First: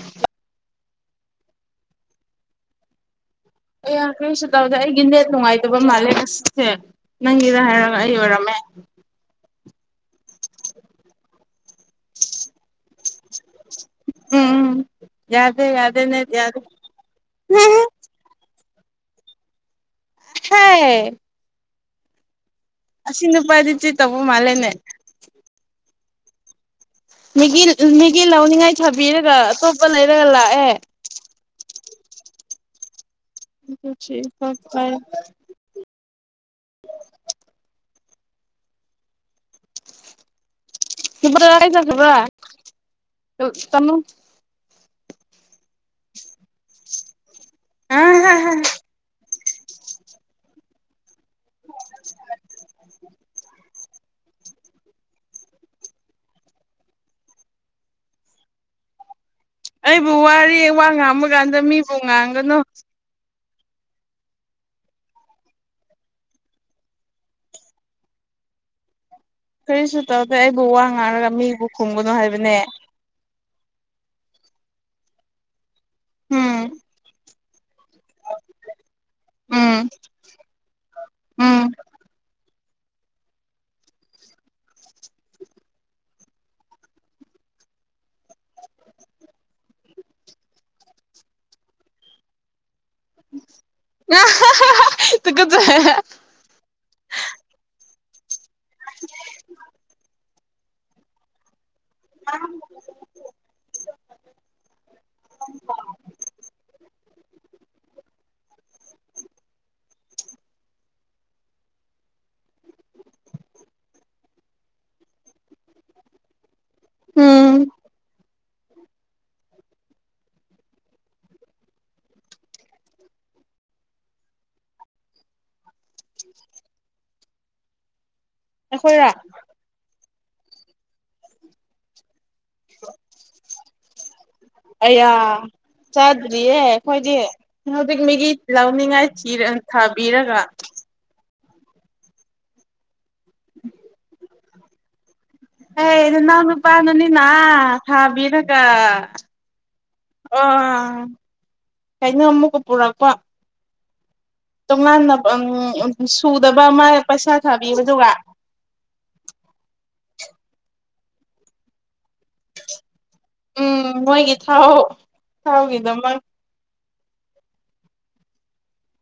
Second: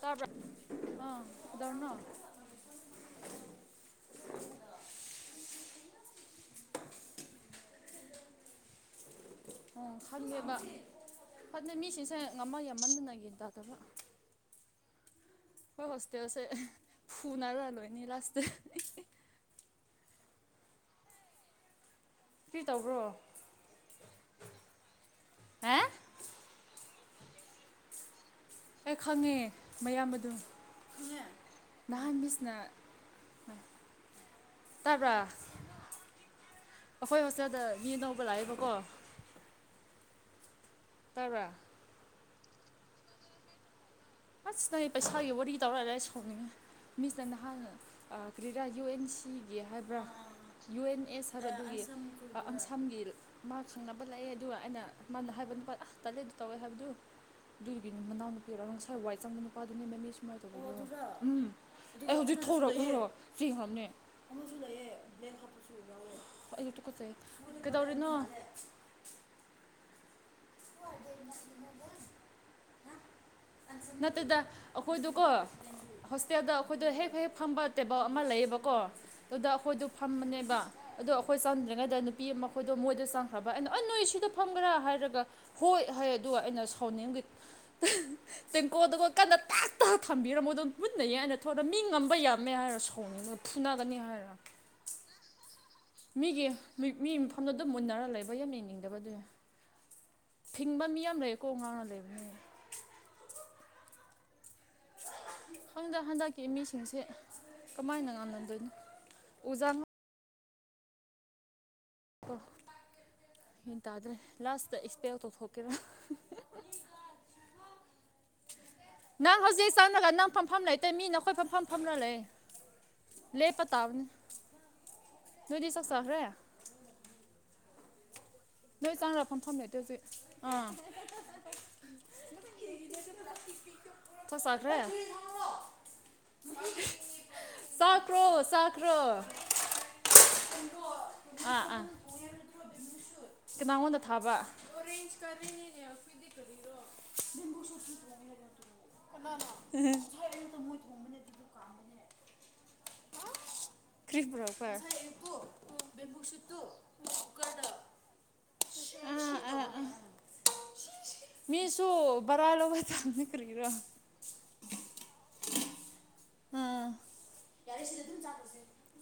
ꯇ ꯑꯥ ꯗꯔꯅꯣ ꯑꯦ ꯀꯔꯤꯁꯨ ꯇꯧꯗꯦ ꯑꯩꯒꯤ ꯅꯦꯠ ꯅꯨꯡꯉꯥꯏꯇꯕ ꯃꯥꯜꯂꯦ ꯉꯁꯤꯁꯦ ꯅꯪꯒꯤꯗ ꯍꯥꯏꯔꯒ ꯑꯩ ꯑꯣꯏꯔꯝꯃꯦ [unintelligible] ꯎ ꯈꯜꯂꯦꯕ ꯐꯅ ꯃꯤꯁꯤꯡꯁꯦ ꯉꯝꯃ ꯉꯝꯃꯟꯗꯨꯅꯒꯤꯅꯤ ꯎꯝ ꯌꯥꯗꯦ ꯍꯣꯏ ꯌꯥꯗꯦ ꯅꯦꯠ ꯍꯣꯁꯇꯦꯜꯁꯦ ꯌꯥꯗꯦ ꯐꯨꯅꯂꯣꯅꯤ ꯂꯥꯁꯇ ꯁꯥꯏ ꯀ꯭ꯔꯤ ꯇꯧꯕ꯭ꯔꯣ ꯑꯁꯤ ꯅꯨꯄꯥꯗꯤ ꯆꯤ ꯇꯧꯕ ꯃꯥꯜꯂꯦꯅꯦ ꯍꯥ ꯃꯤꯒꯤ ꯃꯤꯒꯤ ꯂꯧꯅꯤꯡꯉꯥꯏ ꯑꯩ ꯊꯥꯕꯤꯔꯒ ꯈꯪꯉꯦ ꯑꯇꯣꯞꯄ ꯂꯩꯔꯒ ꯂꯥꯛꯑꯦ ꯅꯍꯥꯟꯕꯤꯁꯅ ꯇꯥꯕ꯭ꯔꯥ ꯑꯩꯈꯣꯏ ꯍꯣꯁꯇꯦꯜꯗ ꯌꯦ ꯇꯧꯕ ꯂꯥꯛꯑꯦꯕꯀꯣ ꯇꯥꯕ꯭ꯔꯥ ꯁꯤꯕ꯭ꯔꯖ ꯁꯕ꯭ꯔ ꯇꯃꯣ ꯃꯤꯁꯇꯪ ꯄꯩꯁꯥꯒꯤ ꯋꯥꯔꯤ ꯇꯧꯔꯛꯑꯒ ꯁꯥꯎꯅꯤꯡꯉꯦ ꯃꯤꯁꯇꯪ ꯅꯍꯥꯟ ꯀꯔꯤꯔꯥ ꯌꯨ ꯑꯦꯟ ꯁꯤ ꯒꯤ ꯍꯥꯏꯕ꯭ꯔꯥ ꯌꯨ ꯑꯦꯟ ꯑꯦꯁ ꯍꯥꯏꯕꯗꯨꯒꯤ ꯑꯟꯁꯥꯝꯒꯤ ꯃꯥꯁꯤꯡꯅ ꯂꯥꯛꯑꯦ ꯑꯗꯨꯒ ꯑꯩꯅ ꯃꯥꯅ ꯍꯥꯏꯕ ꯅꯨꯄꯥ ꯑꯁ ꯇꯠꯂꯦ ꯑꯗꯨ ꯇꯧꯋꯦ ꯍꯥꯏꯕꯗꯨ ꯨꯔꯤꯕꯤꯅꯤ ꯃꯅ ꯄꯦꯔꯅ ꯁ ꯅꯨꯄꯥꯗꯨꯅꯦ ꯑꯩꯕꯨ ꯃꯃꯤ ꯁꯨꯃꯥꯏꯅ ꯋꯥꯔꯤ ꯋꯥ ꯇꯧꯕ ꯉꯥꯡꯕ ꯎꯝ ꯀꯥꯟꯗ ꯃꯤꯕꯨ ꯑꯩ ꯍꯧꯖꯤꯛ ꯉꯥꯡꯒꯅꯨ ꯊꯣꯣ ꯐ꯭ꯔꯤ ꯍꯥꯣꯝꯅꯦ ꯑꯩꯛꯇ ꯀꯠꯆꯩ ꯀꯩꯗꯧꯔꯤꯦꯅꯣ [unintelligible] ꯀꯔꯤꯁꯨ ꯇꯧꯗꯦ ꯑꯩꯕꯨ ꯋꯥ ꯉꯥꯡꯔꯒ ꯃꯤꯕꯨ ꯈꯨꯝꯕꯅꯣ ꯍꯥꯏꯕꯅꯦ ꯅꯠꯇꯗ ꯑꯩꯈꯣꯏꯗꯨꯀꯣ ꯍꯣꯁꯇꯦꯜꯗ ꯎꯝ ꯑꯩꯈꯣꯏꯗ ꯍꯦꯛ ꯍꯦꯛ ꯐꯝꯕ ꯇꯦꯕꯜ ꯑꯃ ꯂꯩꯌꯦꯕꯀꯣ ꯑꯗꯨꯗ ꯑꯩꯈꯣꯏꯗꯣ ꯎꯝ ꯐꯝꯕꯅꯦꯕ ꯑꯗꯣ ꯑꯩꯈꯣꯏ ꯎꯝ ꯆꯪꯗ꯭ꯔꯤꯉꯩꯗ ꯅꯨꯄꯤ ꯑꯃ ꯑꯩꯈꯣꯏꯗꯣ ꯃꯣꯏꯗ ꯆꯪꯈ꯭ꯔꯕ ꯑꯗꯣ ꯑ ꯅꯣꯏ ꯁꯤꯗ ꯐꯪꯒ꯭ꯔꯥ ꯍꯥꯏꯔꯒ ꯍꯣꯏ ꯍꯥꯏ ꯑꯗꯨꯒ ꯑꯩꯅ ꯁꯥꯎꯅꯤꯡꯦꯝꯒꯤ ꯇꯦꯡꯀꯣꯗꯒ ꯀꯟꯅ ꯇꯥꯛ ꯇ ꯊꯝꯕꯤꯔꯝꯃꯣꯏ ꯑꯗꯨꯝ ꯃꯨꯠꯟꯅꯩ ꯍꯥꯏꯅ ꯊ ꯃꯤ ꯉꯝꯕ ꯌꯥꯝꯃꯦ ꯍꯥꯏꯔ ꯁꯥꯎꯅꯤꯡꯕ ꯐꯨꯅꯒꯅꯤ ꯍꯥꯏꯔ ꯑꯀ ꯃꯤꯒꯤ ꯃꯤ ꯃꯐꯝꯗꯣ ꯑꯗꯨꯝ ꯃꯨꯟꯅꯔ ꯂꯩꯕ ꯌꯥꯝ ꯌꯦꯡꯅꯤꯡꯗꯕ ꯑꯗꯨꯅꯦ ꯊꯤꯡꯕ ꯃꯤ ꯌꯥꯝ ꯂꯩꯌꯦꯀꯣ ꯉꯥꯡꯅꯗ ꯑ ꯍꯪꯗꯛ ꯍꯟꯗꯛꯀꯤ ꯃꯤꯁꯤꯡꯁꯦ ꯀꯃꯥꯏꯅ ꯉꯝꯅꯗꯣꯏꯅꯣ ꯑꯣꯖꯥ ꯣ ꯍ ꯇꯥꯗ꯭ꯔꯦ ꯂꯥꯁꯇ ꯏꯁꯄꯦ ꯇꯧꯊꯣꯛꯀꯦꯔꯥ ꯎꯝ ꯅꯪ ꯍꯧꯖꯤꯛ ꯆꯪꯉꯒ ꯅꯪ ꯐꯝꯐꯝ ꯂꯩꯇꯩ ꯃꯤ ꯅꯈꯣꯏ ꯐꯝꯐꯝ ꯐꯝꯅ ꯂꯩ ꯂꯩꯦ ꯄꯇꯥ ꯅꯗꯤ ꯁꯁ ꯍꯔ ꯅꯣꯏ ꯑꯩꯈꯣꯏꯔ ꯆꯥꯡꯗꯛꯐꯝꯝꯐꯝ ꯅꯠꯇꯦ ꯍꯧꯖꯤꯛ ꯑꯥ ꯍ ꯊꯁꯈ꯭ꯔꯦ ꯆꯥꯗ꯭ꯔꯤꯌꯦ ꯑꯩꯈꯣꯏꯗꯤ ꯍꯧꯖꯤꯛ ꯆꯥꯈ꯭ꯔꯣ ꯃꯤꯒꯤ ꯆꯥꯈ꯭ꯔꯣ ꯂꯧꯅꯤꯡꯉꯥꯏ ꯊꯥꯕꯤꯔꯒ ꯑꯥ ꯑꯥ ꯀ ꯅꯉꯣꯟꯗ ꯊꯥꯕ ꯍ ꯅꯪ ꯅꯨꯄꯥꯗꯨꯅꯤꯅ ꯁꯥꯥꯕꯤꯔꯒ ꯑ ꯀꯩꯅꯣ ꯑꯃꯨꯛꯀ ꯄꯨꯔꯛꯄ ꯀ꯭ꯔꯤ ꯄꯨꯔꯛꯄ꯭ꯔꯥ ꯑꯥ ꯇꯣꯉꯥꯟꯅ ꯁꯨꯗꯕ ꯑꯃ ꯄꯩꯁꯥ ꯊꯥꯕꯤ ꯑꯗꯨꯒ [inaudible] ꯃꯤꯁꯨꯨ ꯎꯝ ꯃꯣꯏꯒꯤ ꯊꯥꯎ ꯊꯥꯎꯒꯤꯗꯃꯛ ꯑꯥ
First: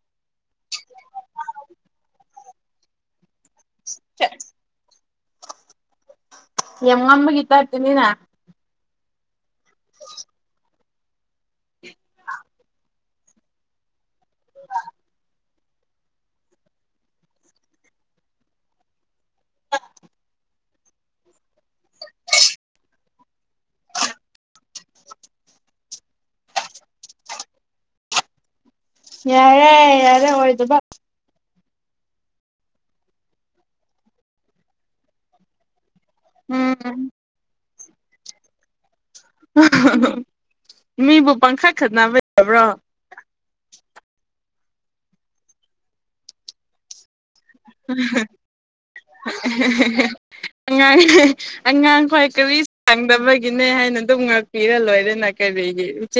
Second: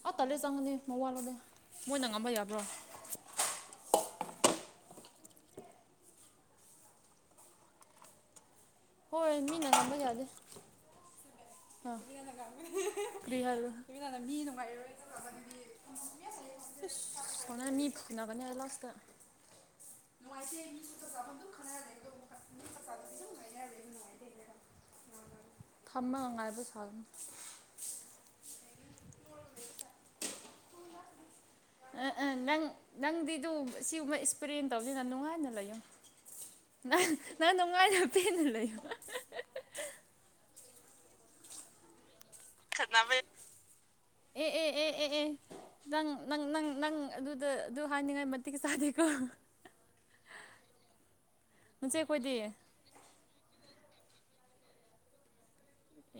ꯑ ꯇꯠꯂꯦ ꯆꯪꯉꯅꯤ ꯃ ꯋꯥꯠꯂꯅꯦ ꯃꯣꯏꯅ ꯉꯝꯕ ꯌꯥꯗ꯭ꯔꯣ ꯆꯠ ꯌꯥꯝ ꯉꯃꯒꯤ ꯇꯇꯅꯤꯅ ꯍꯣꯏ ꯃꯃꯤꯅꯥ ꯂꯥꯡꯝꯕ ꯆꯗꯦ ꯑ ꯀꯔꯤꯍꯅꯨꯡꯉ ꯁꯅꯥ ꯃꯤ ꯐꯅꯥ ꯀꯅꯤ ꯑꯂꯥꯁꯇ ꯅꯨꯡꯉꯥꯏꯇꯦ ꯃꯤ ꯆꯥꯐꯝꯗ ꯈꯦ ꯊꯝꯕ ꯉ ꯉꯥꯏꯕ ꯁꯥꯒ ꯌꯥꯔꯦ ꯌꯥꯔꯦ ꯑꯣꯏꯗꯕ ꯑ ꯑ ꯅꯪ ꯅꯪꯗꯤꯗꯨ ꯁꯤꯒꯨꯝꯕ ꯏꯁꯄ꯭ꯔꯦ ꯇꯧꯅꯤꯅ ꯅꯨꯡꯉꯥꯏꯅ ꯂꯩꯌꯨ ꯎꯝ ꯅꯪ ꯅꯪ ꯅꯨꯡꯉꯥꯏꯅ ꯄꯦꯟꯅ ꯂꯩ ꯃꯤꯕꯨ ꯄꯪꯈꯥ ꯈꯗꯅꯥꯃꯦ ꯑꯦ ꯑꯦ ꯑꯦ ꯑꯦ ꯑꯦ ꯅꯪ ꯅꯪ ꯅꯪ ꯅꯪ ꯑꯗꯨ ꯑꯗꯨꯗ ꯑꯗꯨ ꯍꯥꯏꯅꯤꯡꯉꯥꯏ ꯃꯇꯤꯛ ꯆꯥꯗꯦꯀꯣ ꯑꯉꯥꯡ ꯅꯆꯦ ꯑꯉꯥꯡ ꯈ꯭ꯋꯥꯏ ꯈꯣꯏꯗꯤ ꯀꯔꯤ ꯁꯥꯡꯗꯕꯒꯤꯅꯦ ꯍꯥꯏꯅ ꯄꯤꯔꯂꯣ ꯑꯗꯨꯗꯅꯅꯥ ꯀꯔꯤꯗꯤ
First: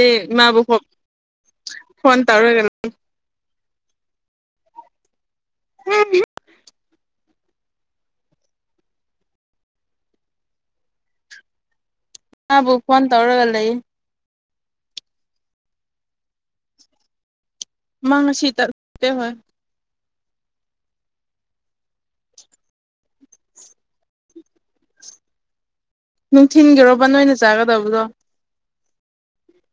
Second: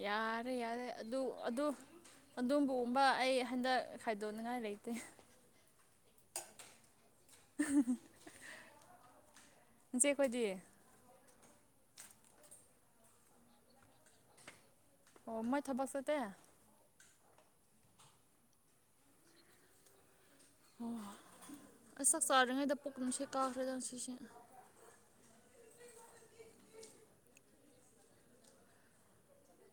ꯌꯥꯔꯦ ꯌꯥꯔꯦ ꯑꯗꯨ ꯑꯗꯨ ꯐꯣꯟ ꯇꯧꯔꯒ ꯑꯗꯨꯝꯕꯒꯨꯝꯕ ꯑꯩ ꯍꯟꯗꯛ ꯈꯥꯏꯗꯣꯛꯅꯤꯉꯥꯏ ꯂꯩꯇꯦ ꯍꯝ ꯆꯦ ꯀꯗꯤ ꯃꯥꯕꯨ ꯐꯣꯟ ꯇꯧꯔꯒ ꯂꯩ ꯑꯣ ꯃꯣꯏ ꯊꯕꯛꯁꯦꯠꯇ ꯃꯥꯥꯡꯁꯤ ꯇꯠꯇ ꯍꯣꯏ [inaudible] ꯑꯩ ꯆꯥꯛ ꯆꯥꯔꯤꯉꯩꯗ ꯄꯨꯛ ꯅꯨꯡꯁꯦ ꯀꯥꯈ꯭ꯔꯦꯗ ꯁꯤꯁꯦ ꯅꯨꯡꯊꯤꯤꯟꯒꯤꯔꯣ ꯕꯟ ꯑꯣꯏꯅ ꯆꯥꯒꯗꯕꯗꯣ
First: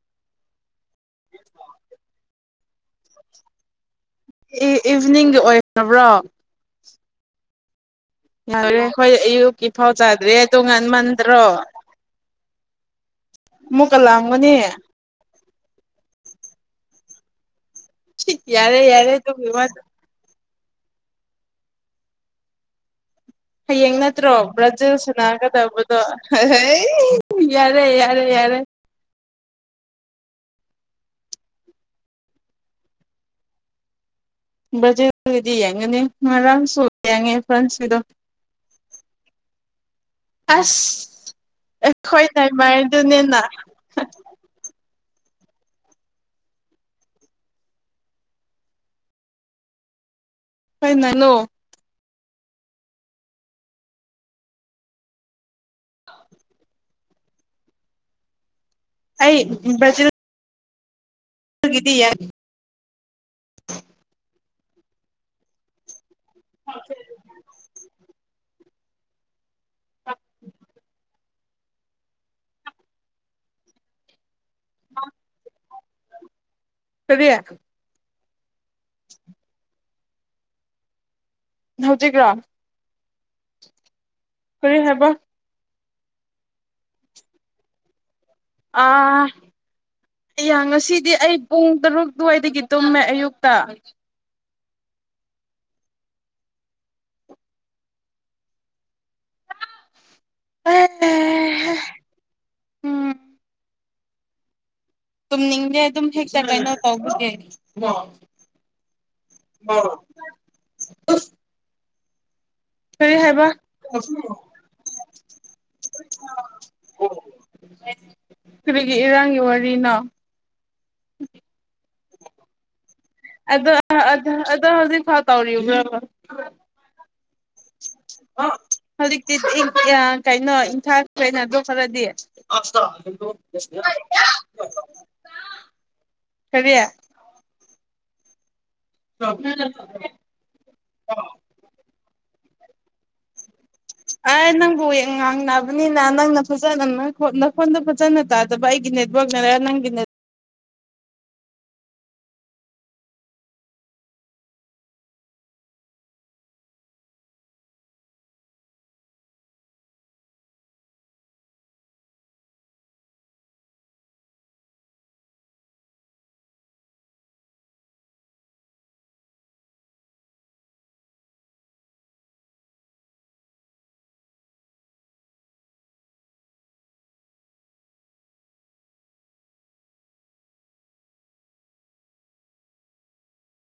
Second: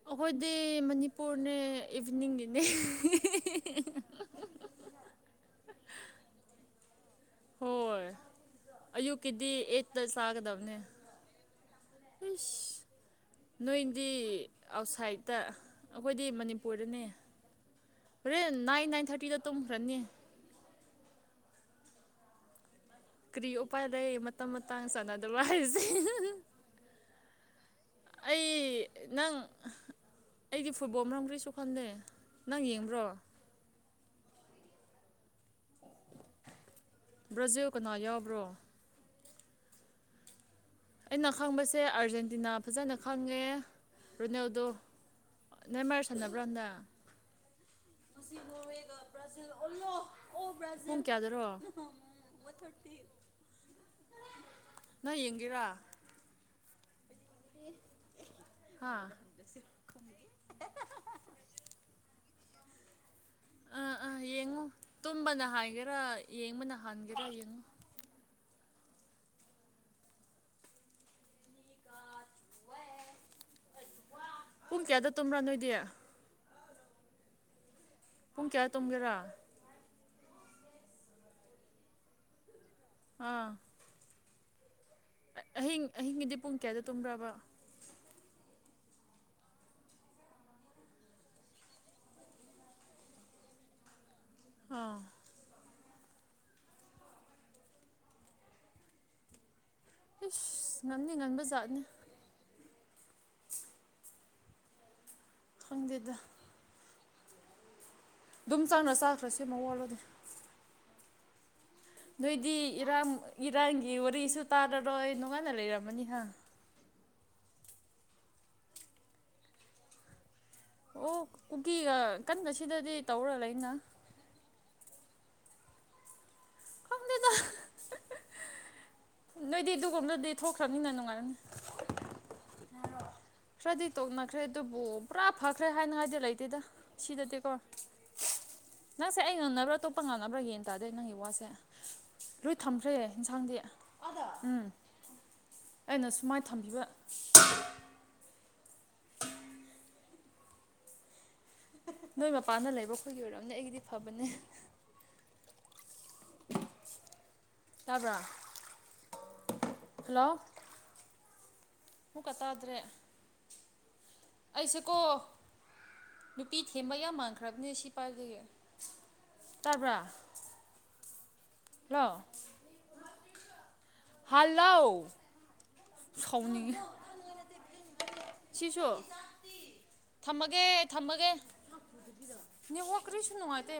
ꯑꯩꯈꯣꯏꯗꯤ ꯃꯅꯤꯄꯨꯔꯅꯦ ꯏꯚꯤꯅꯤꯡꯒꯤꯅꯦ ꯏꯚꯤꯅꯤꯡꯒꯤ ꯑꯣꯏꯈ꯭ꯔꯕ꯭ꯔꯣ ꯍꯣꯏ ꯌꯦ ꯑꯩꯈꯣꯏ ꯑꯌꯨꯛꯀꯤꯗꯤ ꯑꯌꯨꯛꯀꯤ ꯐꯥꯎ ꯑꯩꯠꯇ ꯆꯥꯗ꯭ꯔꯦ ꯆꯥꯒꯗꯕꯅꯦ ꯇꯣꯉꯥꯟ ꯃꯟꯗ꯭ꯔꯣ ꯏꯁ ꯅꯣꯏꯗꯤ ꯑꯥꯎꯠꯁꯥꯏꯠꯇ ꯑꯩꯈꯣꯏꯗꯤ ꯃꯅꯤꯄꯨꯔꯗꯅꯦ ꯁꯤ ꯍꯣꯔꯦꯟ ꯌꯥꯔꯦ ꯅꯥꯏꯟ ꯅꯥꯏꯟ ꯌꯥꯔꯦ ꯊꯥꯔꯇꯤꯗ ꯑꯗꯨꯒꯤ ꯋꯥꯗꯣ ꯇꯨꯝꯈ꯭ꯔꯅꯤ ꯀꯔꯤ ꯎꯄꯥꯏ ꯍꯌꯦꯡ ꯂꯩ ꯅꯠꯇ꯭ꯔꯣ ꯃꯇꯝ ꯃꯇꯥꯡ ꯕ꯭ꯔꯥꯖꯤꯜ ꯆꯥꯟꯅꯗꯕ ꯍꯥꯏꯁꯦ ꯁꯥꯟꯅꯒꯗꯕꯗꯣ ꯌꯥꯔꯦ ꯌꯥꯔꯦ ꯑꯩ ꯌꯥꯔꯦ ꯅꯪ ꯑꯩꯗꯤ ꯐꯨꯠꯕꯣꯜ ꯃꯔꯝ ꯀꯔꯤꯁꯨ ꯈꯟꯗꯦ ꯅꯪ ꯌꯦꯡꯕ꯭ꯔꯣ ꯕꯖꯦꯠꯇꯒꯤꯗꯤ ꯌꯦꯡꯒꯅꯤ ꯉꯔꯥꯡꯁꯨꯨ ꯌꯦꯡꯉꯦ ꯕ꯭ꯔꯥꯖꯤꯜ ꯀꯅꯥ ꯐ꯭ꯔꯟꯁꯀꯤꯗꯣ ꯌꯥꯎꯕ꯭ꯔꯣ ꯑꯩꯅ ꯈꯪꯕꯁꯦ ꯑꯩꯈꯣꯏ ꯑꯥꯔꯖꯦꯟꯇꯤꯅꯥ ꯐꯖꯅ ꯅꯦꯃꯥꯔꯗꯨꯅꯦꯅ ꯈꯪꯉꯦ ꯔꯣꯅꯦꯜꯗꯣ ꯅꯦꯃꯥꯔ ꯁꯥꯅꯕꯔꯥ ꯍꯟꯗꯥꯛ ꯑꯩꯈꯣꯏ ꯄꯨꯡ ꯅꯅꯨ ꯀꯌꯥꯗꯔꯣ ꯅꯣꯢ ꯌꯦꯡꯒꯦꯔꯥ ꯍꯥ ꯑꯩ ꯍꯪꯒꯗ ꯌꯥꯦ [inaudible] [unintelligible] ꯌꯦꯡꯉꯨ ꯇꯨꯝꯕꯅ ꯍꯥꯏꯒꯦꯔꯥ ꯌꯦꯡꯕꯅ ꯍꯟꯒꯦꯔꯥ ꯌꯦꯡꯉꯨ [unintelligible] ꯄꯨꯡ ꯀꯌꯥꯗ ꯇꯨꯝꯕ꯭ꯔꯥ ꯅꯣꯏꯗꯤ ꯀꯔꯤ ꯄꯨꯡ ꯀꯌꯥ ꯇꯨꯝꯒꯦꯔꯥ ꯍꯧꯖꯤꯛꯂꯥ ꯑꯥ ꯀꯥꯔꯤ ꯍꯥꯏꯕ ꯑꯍꯤꯡ ꯑꯍꯤꯡꯒꯤꯗꯤ ꯄꯨꯡ ꯀꯌꯥꯗ ꯇꯨꯝꯕ꯭ꯔꯕ ꯑꯥ ꯌꯥ ꯉꯁꯤꯗꯤ ꯑꯩ ꯄꯨꯡ ꯇꯔꯨꯛ ꯑꯗꯨꯋꯥꯏꯗꯒꯤ ꯇꯨꯝꯃꯦ ꯑꯌꯨꯛꯇ ꯑꯥ ꯏꯁꯁ ꯉꯪꯗꯤ ꯉꯟꯕꯖꯥꯠꯅꯦ ꯎꯝ ꯇ ꯅꯤꯡꯒꯦ ꯑꯗꯨꯝ ꯈꯪꯗꯦꯗ ꯍꯦꯛ ꯆꯔꯥꯏꯅ ꯇꯥꯎꯕꯒꯦ [inaudible] ꯑꯗꯨꯝ ꯆꯪꯑꯒ ꯆꯈꯔ꯭ꯁꯤ ꯃꯋꯥ ꯂꯧꯗꯦ ꯑ [inaudible] ꯅꯣꯏꯗꯤ ꯏꯔꯥꯡ ꯏꯔꯥꯡꯒꯤ ꯋꯥꯔꯤꯁꯨ ꯇꯥꯔꯔꯣꯏ ꯅꯣꯡꯉꯥꯟꯅ ꯂꯩꯔꯝꯃꯅꯤꯍ ꯀꯔꯤꯒꯤ ꯏꯔꯥꯡꯒꯤ ꯋꯥꯔꯤꯅꯣ ꯑꯣ ꯀꯨꯀꯤꯒ ꯀꯟꯅ ꯁꯤꯗꯗꯤ ꯇꯧꯔ ꯂꯩꯅ ꯑ ꯑꯗꯣ ꯍꯧꯖꯤꯛꯐꯥꯎ ꯇꯧꯔꯤꯕꯔꯣ ꯈꯪꯗꯦꯗꯥ ꯑ [unintelligible] ꯍꯧꯖꯤꯛꯇꯤ ꯀꯩꯅꯣ ꯊꯣꯛꯈ꯭ꯔꯕꯅꯤꯅ ꯅꯨꯡꯉꯥꯏꯔꯅꯤ ꯏꯪꯊꯥꯈ꯭ꯔꯦꯅꯗ ꯈꯔꯗꯤ [inaudible] ꯈꯔꯗꯤ ꯇꯣꯛꯅꯈ꯭ꯔꯦ ꯑꯗꯨꯕꯨ ꯄꯨꯔꯥ ꯐꯈ꯭ꯔꯦ ꯍꯥꯏꯅꯉꯥꯏꯗꯤ ꯂꯩꯇꯦꯗ ꯀꯔꯤ ꯁꯤꯗꯗꯤꯀꯣ ꯅꯪꯁꯦ ꯑꯩ ꯉꯝꯅꯕ꯭ꯔꯥ ꯑꯇꯣꯞꯄ ꯉꯝꯅꯕ꯭ꯔꯥꯒꯦꯅ ꯇꯥꯗꯦ ꯅꯪꯒꯤ ꯋꯥꯁꯦ ꯂꯣꯏ ꯊꯝꯈ꯭ꯔꯦ ꯌꯦꯟꯁꯥꯡꯗꯤ ꯑꯩ ꯅꯪꯕꯨ ꯉꯥꯡꯅꯕꯅꯤꯅ ꯑꯩꯅ ꯅꯪꯅ ꯁꯨꯃꯥꯏꯅ ꯊꯝꯕꯤꯕ ꯐꯖꯅ ꯅꯣꯈꯣꯟꯗꯣ ꯐꯖꯅ ꯇꯥꯗꯕ ꯑꯩꯒꯤ ꯅꯦꯠꯋꯥꯛꯅꯔ ꯅꯪꯒꯤꯅꯔ ꯅꯣꯏ ꯃꯄꯥꯟꯗ ꯂꯩꯕ ꯑꯩꯈꯣꯏꯒꯤ ꯑꯣꯏꯔꯝꯅꯦ ꯑꯩꯒꯤꯗꯤ ꯐꯕꯅꯦ ꯇꯥꯕ꯭ꯔꯥ ꯍꯜꯂꯣ ꯑꯃꯨꯛꯀꯥ ꯇꯥꯗ꯭ꯔꯦ ꯑꯁꯤꯀꯣ ꯅꯨꯄꯤ ꯊꯦꯝꯕ ꯌꯥꯝ ꯃꯥꯟꯈ꯭ꯔꯕꯅꯤ ꯁꯤ ꯄꯥꯏꯕꯒꯤ ꯇꯥꯕ꯭ꯔ ꯂꯦꯜꯂꯣ ꯍꯜꯂꯣ ꯁꯤꯁꯨ ꯊꯝꯃꯒꯦ ꯊꯝꯃꯒꯦ ꯅꯤꯡ ꯍ ꯀꯔꯤꯁꯨꯅꯅꯨꯡꯉꯇꯦ